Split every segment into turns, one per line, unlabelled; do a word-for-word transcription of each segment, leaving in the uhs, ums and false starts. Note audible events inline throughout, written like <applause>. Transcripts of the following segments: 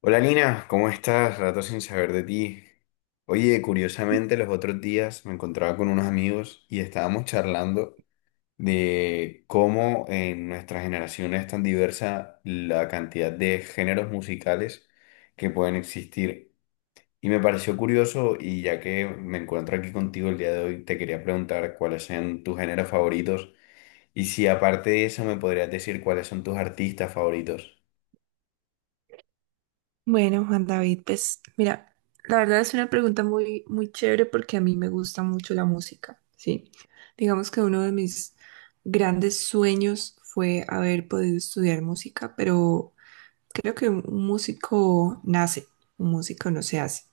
Hola Nina, ¿cómo estás? Rato sin saber de ti. Oye, curiosamente los otros días me encontraba con unos amigos y estábamos charlando de cómo en nuestra generación es tan diversa la cantidad de géneros musicales que pueden existir. Y me pareció curioso y ya que me encuentro aquí contigo el día de hoy, te quería preguntar cuáles son tus géneros favoritos y si aparte de eso me podrías decir cuáles son tus artistas favoritos.
Bueno, Juan David, pues mira, la verdad es una pregunta muy, muy chévere porque a mí me gusta mucho la música, ¿sí? Digamos que uno de mis grandes sueños fue haber podido estudiar música, pero creo que un un músico nace, un músico no se hace.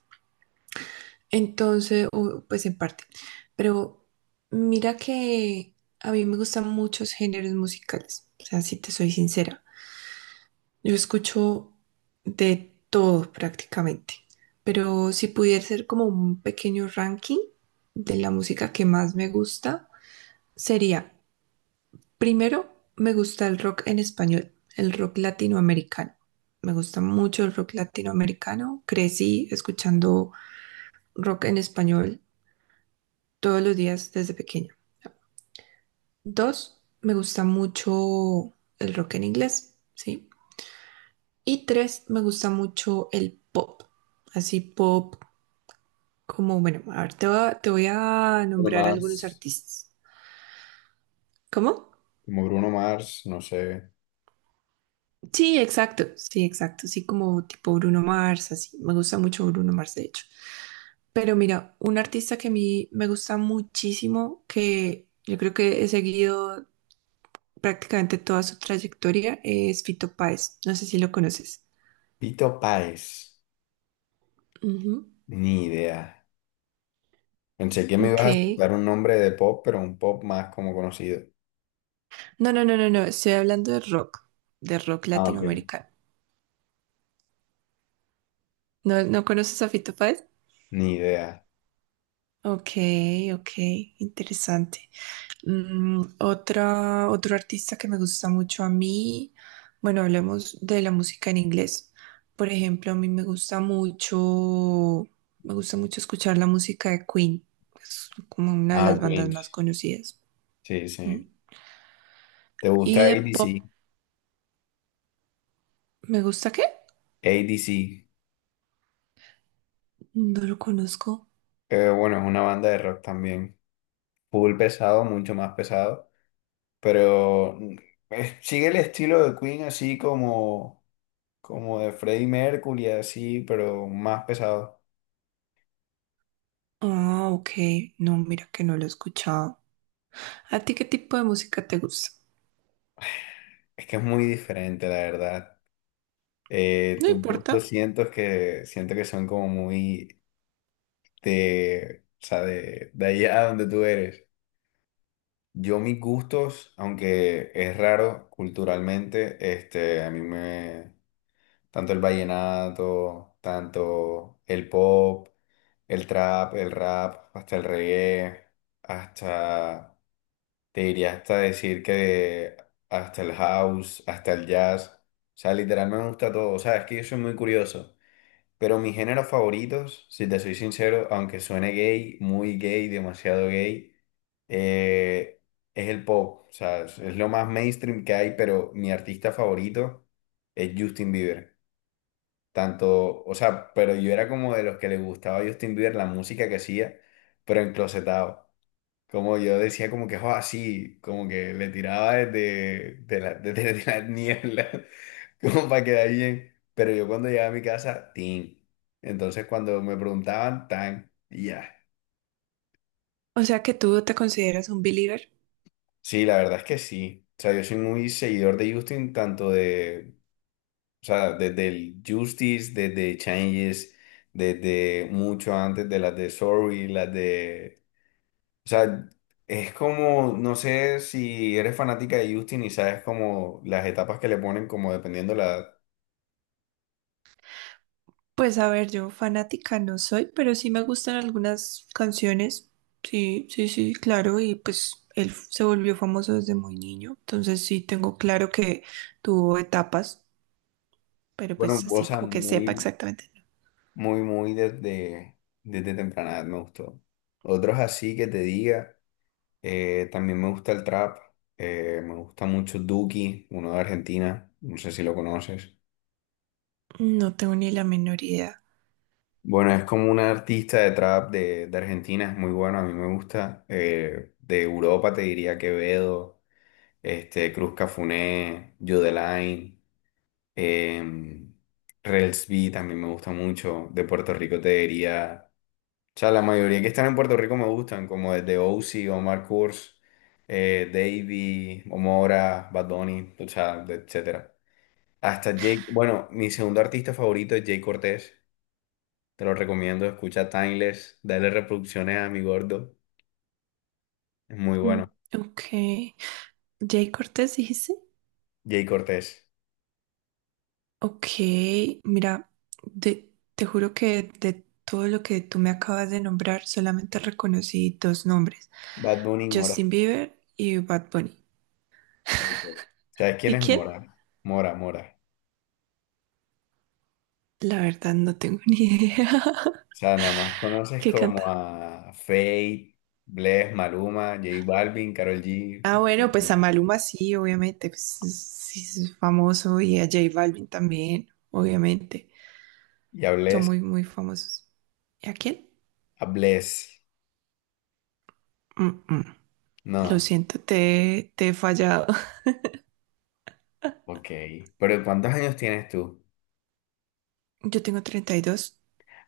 Entonces, o, pues en parte, pero mira que a mí me gustan muchos géneros musicales, o sea, si te soy sincera. Yo escucho de todo prácticamente, pero si pudiera ser como un pequeño ranking de la música que más me gusta, sería, primero, me gusta el rock en español, el rock latinoamericano. Me gusta mucho el rock latinoamericano. Crecí escuchando rock en español todos los días desde pequeña. Dos, me gusta mucho el rock en inglés, ¿sí? Y tres, me gusta mucho el pop. Así pop como, bueno, a ver, te voy a, te voy a
Bruno
nombrar algunos
Mars.
artistas. ¿Cómo?
Como Bruno Mars, no sé.
Sí, exacto, sí, exacto. Sí, como tipo Bruno Mars, así. Me gusta mucho Bruno Mars, de hecho. Pero mira, un artista que a mí me gusta muchísimo, que yo creo que he seguido prácticamente toda su trayectoria, es Fito Páez. No sé si lo conoces.
Pito Páez,
Ujú.
ni idea. Pensé que me
Ok.
ibas a dar un nombre de pop, pero un pop más como conocido.
No, no, no, no, no. Estoy hablando de rock, de rock
Ah, ok.
latinoamericano. ¿No, no conoces a Fito Páez?
Ni idea.
Ok, ok, interesante. Mm, otra, otro artista que me gusta mucho a mí, bueno, hablemos de la música en inglés. Por ejemplo, a mí me gusta mucho, me gusta mucho escuchar la música de Queen, es como una de
Ah,
las bandas
Queen.
más conocidas.
Sí,
Mm.
sí. ¿Te gusta
Y
A D
de
C?
pop,
¿A D C
¿me gusta qué?
A D C.
No lo conozco.
Eh, bueno, es una banda de rock también. Full pesado, mucho más pesado. Pero mm, eh, sigue el estilo de Queen así como, como de Freddie Mercury, así, pero más pesado.
Ah, ok, no, mira que no lo he escuchado. ¿A ti qué tipo de música te gusta?
Es que es muy diferente, la verdad. Eh,
No
tus gustos
importa.
siento que, siento que son como muy de, o sea, de, de allá donde tú eres. Yo mis gustos, aunque es raro culturalmente, este, a mí me, tanto el vallenato, tanto el pop, el trap, el rap, hasta el reggae, hasta, te diría hasta decir que hasta el house, hasta el jazz. O sea, literal me gusta todo. O sea, es que yo soy muy curioso. Pero mis géneros favoritos, si te soy sincero, aunque suene gay, muy gay, demasiado gay, eh, es el pop. O sea, es es lo más mainstream que hay, pero mi artista favorito es Justin Bieber. Tanto, o sea, pero yo era como de los que le gustaba a Justin Bieber la música que hacía, pero enclosetado. Como yo decía, como que, oh, sí como que le tiraba desde, de la, desde <laughs> la niebla, como para quedar bien. Pero yo cuando llegaba a mi casa, tin. Entonces cuando me preguntaban, tan, y ya.
O sea que tú te consideras un believer.
Sí, la verdad es que sí. O sea, yo soy muy seguidor de Justin, tanto de, o sea, desde el Justice, desde Changes, desde mucho antes de las de Sorry, las de O sea, es como, no sé si eres fanática de Justin y sabes como las etapas que le ponen, como dependiendo la edad.
Pues a ver, yo fanática no soy, pero sí me gustan algunas canciones. Sí, sí, sí, claro. Y pues él f- se volvió famoso desde muy niño. Entonces sí tengo claro que tuvo etapas, pero
Bueno,
pues así
Bosa
como que sepa
muy,
exactamente.
muy, muy desde, desde temprana edad me gustó. Otros así que te diga, eh, también me gusta el trap, eh, me gusta mucho Duki, uno de Argentina, no sé si lo conoces.
No tengo ni la menor idea.
Bueno, es como un artista de trap de, de Argentina, es muy bueno, a mí me gusta. Eh, de Europa te diría Quevedo, este, Cruz Cafuné, Yodelain, em, Rels también me gusta mucho. De Puerto Rico te diría. O sea, la mayoría que están en Puerto Rico me gustan, como desde Ozzy, Omar Kurz, eh, Davey, Omora, Bad Bunny, o sea, de- etcétera. Hasta Jake, bueno, mi segundo artista favorito es Jay Cortés. Te lo recomiendo, escucha Timeless, dale reproducciones a mi gordo. Es muy
Mm.
bueno.
Ok. Jay Cortés, dijiste.
Jay Cortés,
Ok, mira, de- te juro que de todo lo que tú me acabas de nombrar, solamente reconocí dos nombres.
Bad Bunny, Mora.
Justin Bieber y Bad Bunny.
Ok. ¿Sabes quién
¿Y
es
quién?
Mora? Mora, Mora.
La verdad no tengo ni idea.
O sea, nada más
<laughs>
conoces
¿Qué
como
canta?
a Fate, Bless, Maluma, J Balvin, Karol G
Ah, bueno, pues a Maluma sí, obviamente, pues es- sí es famoso y a J Balvin también, obviamente.
y a
Son
Bless.
muy, muy famosos. ¿Y a quién?
A Bless.
Mm, mm. Lo
No,
siento, te, te he fallado. <laughs>
ok. Pero ¿cuántos años tienes tú?
Yo tengo treinta y dos.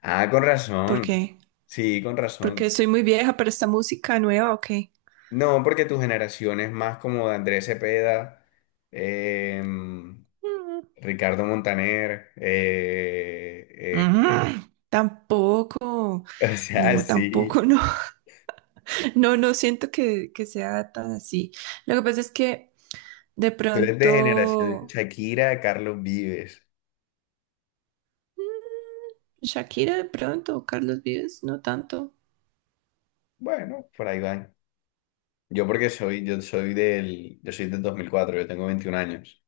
Ah, con
¿Por
razón.
qué?
Sí, con
Porque
razón.
soy muy vieja para esta música nueva, ¿o qué?
No, porque tu generación es más como de Andrés Cepeda, em,
Mm,
Ricardo Montaner, eh,
Mm, Tampoco.
eh, <laughs> o sea,
No,
sí.
tampoco, <laughs> no. No, no siento que, que sea tan así. Lo que pasa es que de
Tú eres de generación
pronto,
Shakira, Carlos Vives.
Shakira de pronto, o Carlos Vives, no tanto.
Bueno, por ahí van. Yo porque soy, yo soy del, yo soy del dos mil cuatro, yo tengo veintiún años.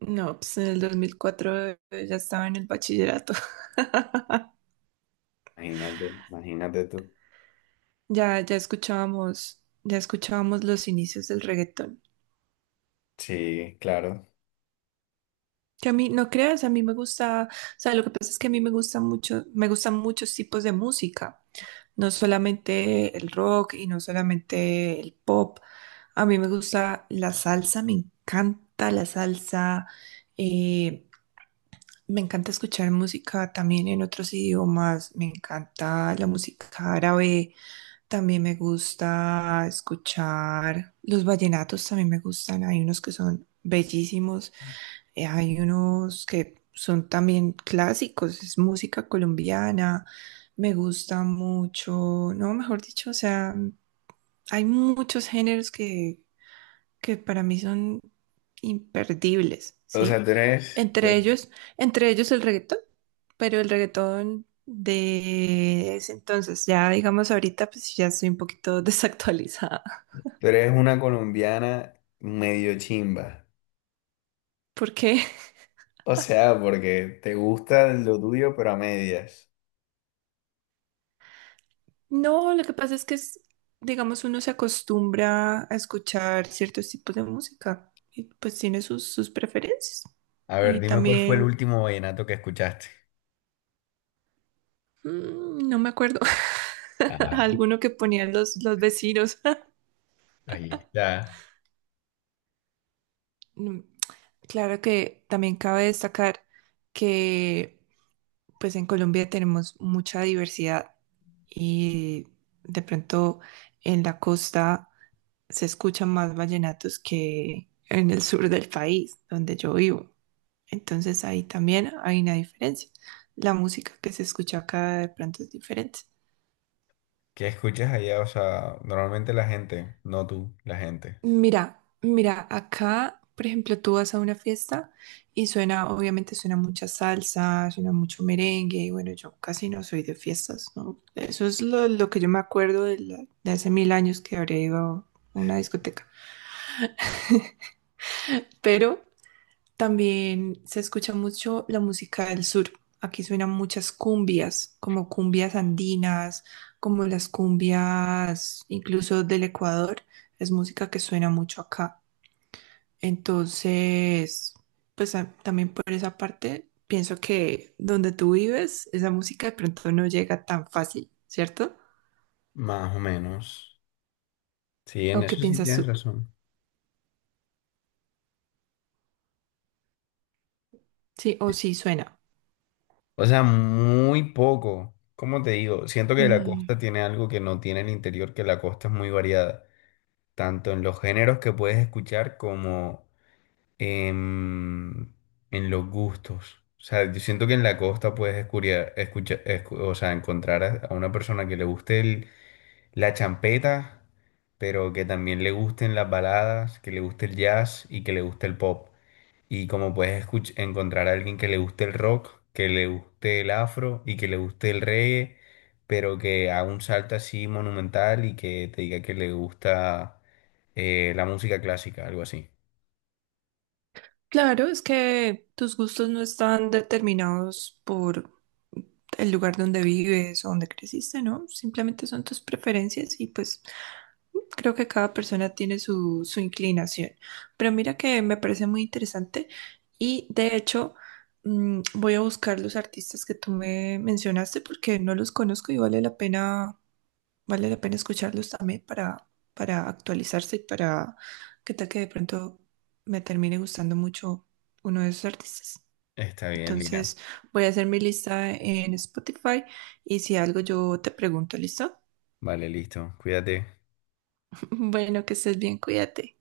No, pues en el dos mil cuatro eh, ya estaba en el bachillerato. <laughs>
Imagínate, imagínate tú.
Ya, ya escuchábamos, ya escuchábamos los inicios del reggaetón.
Sí, claro.
Que a mí, no creas, a mí me gusta, o sea, lo que pasa es que a mí me gusta mucho, me gustan muchos tipos de música, no solamente el rock y no solamente el pop, a mí me gusta la salsa, me encanta la salsa, eh, me encanta escuchar música también en otros idiomas, me encanta la música árabe, también me gusta escuchar los vallenatos, también me gustan, hay unos que son bellísimos. Eh, Hay unos que son también clásicos, es música colombiana, me gusta mucho, no, mejor dicho, o sea, hay muchos géneros que, que para mí son imperdibles,
O sea,
¿sí?
tú eres, tú
Entre
eres
ellos, entre ellos el reggaetón, pero el reggaetón de ese entonces, ya digamos ahorita, pues ya estoy un poquito <laughs> desactualizada.
tú eres una colombiana medio chimba.
¿Por qué?
O sea, porque te gusta lo tuyo, pero a medias.
No, lo que pasa es que es, digamos, uno se acostumbra a escuchar ciertos tipos de música y pues tiene sus, sus preferencias.
A ver,
Y
dime cuál fue el
también,
último vallenato que escuchaste.
mm, no me acuerdo, <laughs>
Ah,
alguno que ponían los, los vecinos. <laughs>
ahí está.
Mm, claro que también cabe destacar que pues en Colombia tenemos mucha diversidad y de pronto en la costa se escuchan más vallenatos que en el sur del país, donde yo vivo. Entonces ahí también hay una diferencia. La música que se escucha acá de pronto es diferente.
¿Qué escuchas allá? O sea, normalmente la gente, no tú, la gente.
Mira, mira, acá, por ejemplo, tú vas a una fiesta y suena, obviamente suena mucha salsa, suena mucho merengue, y bueno, yo casi no soy de fiestas, ¿no? Eso es lo, lo que yo me acuerdo de, la- de hace mil años que habría ido a una discoteca. Pero también se escucha mucho la música del sur. Aquí suenan muchas cumbias, como cumbias andinas, como las cumbias incluso del Ecuador. Es música que suena mucho acá. Entonces, pues a- también por esa parte, pienso que donde tú vives, esa música de pronto no llega tan fácil, ¿cierto?
Más o menos. Sí, en
¿O qué
eso sí
piensas
tienes
tú?
razón.
Sí, o sí suena.
O sea, muy poco. ¿Cómo te digo? Siento que la
Mm.
costa tiene algo que no tiene el interior, que la costa es muy variada, tanto en los géneros que puedes escuchar como en, en los gustos. O sea, yo siento que en la costa puedes escuchar, o sea, encontrar a, a una persona que le guste el- la champeta, pero que también le gusten las baladas, que le guste el jazz y que le guste el pop. Y como puedes escuch- encontrar a alguien que le guste el rock, que le guste el afro y que le guste el reggae, pero que haga un salto así monumental y que te diga que le gusta eh, la música clásica, algo así.
Claro, es que tus gustos no están determinados por el lugar donde vives o donde creciste, ¿no? Simplemente son tus preferencias y pues creo que cada persona tiene su, su inclinación, pero mira que me parece muy interesante y de hecho, mm, voy a buscar los artistas que tú me mencionaste porque no los conozco y vale la pena, vale la pena escucharlos también para, para actualizarse y para que tal que de pronto me termine gustando mucho uno de esos artistas.
Está bien, Lina.
Entonces voy a hacer mi lista en Spotify y si algo yo te pregunto, ¿listo?
Vale, listo. Cuídate.
<laughs> Bueno, que estés bien, cuídate.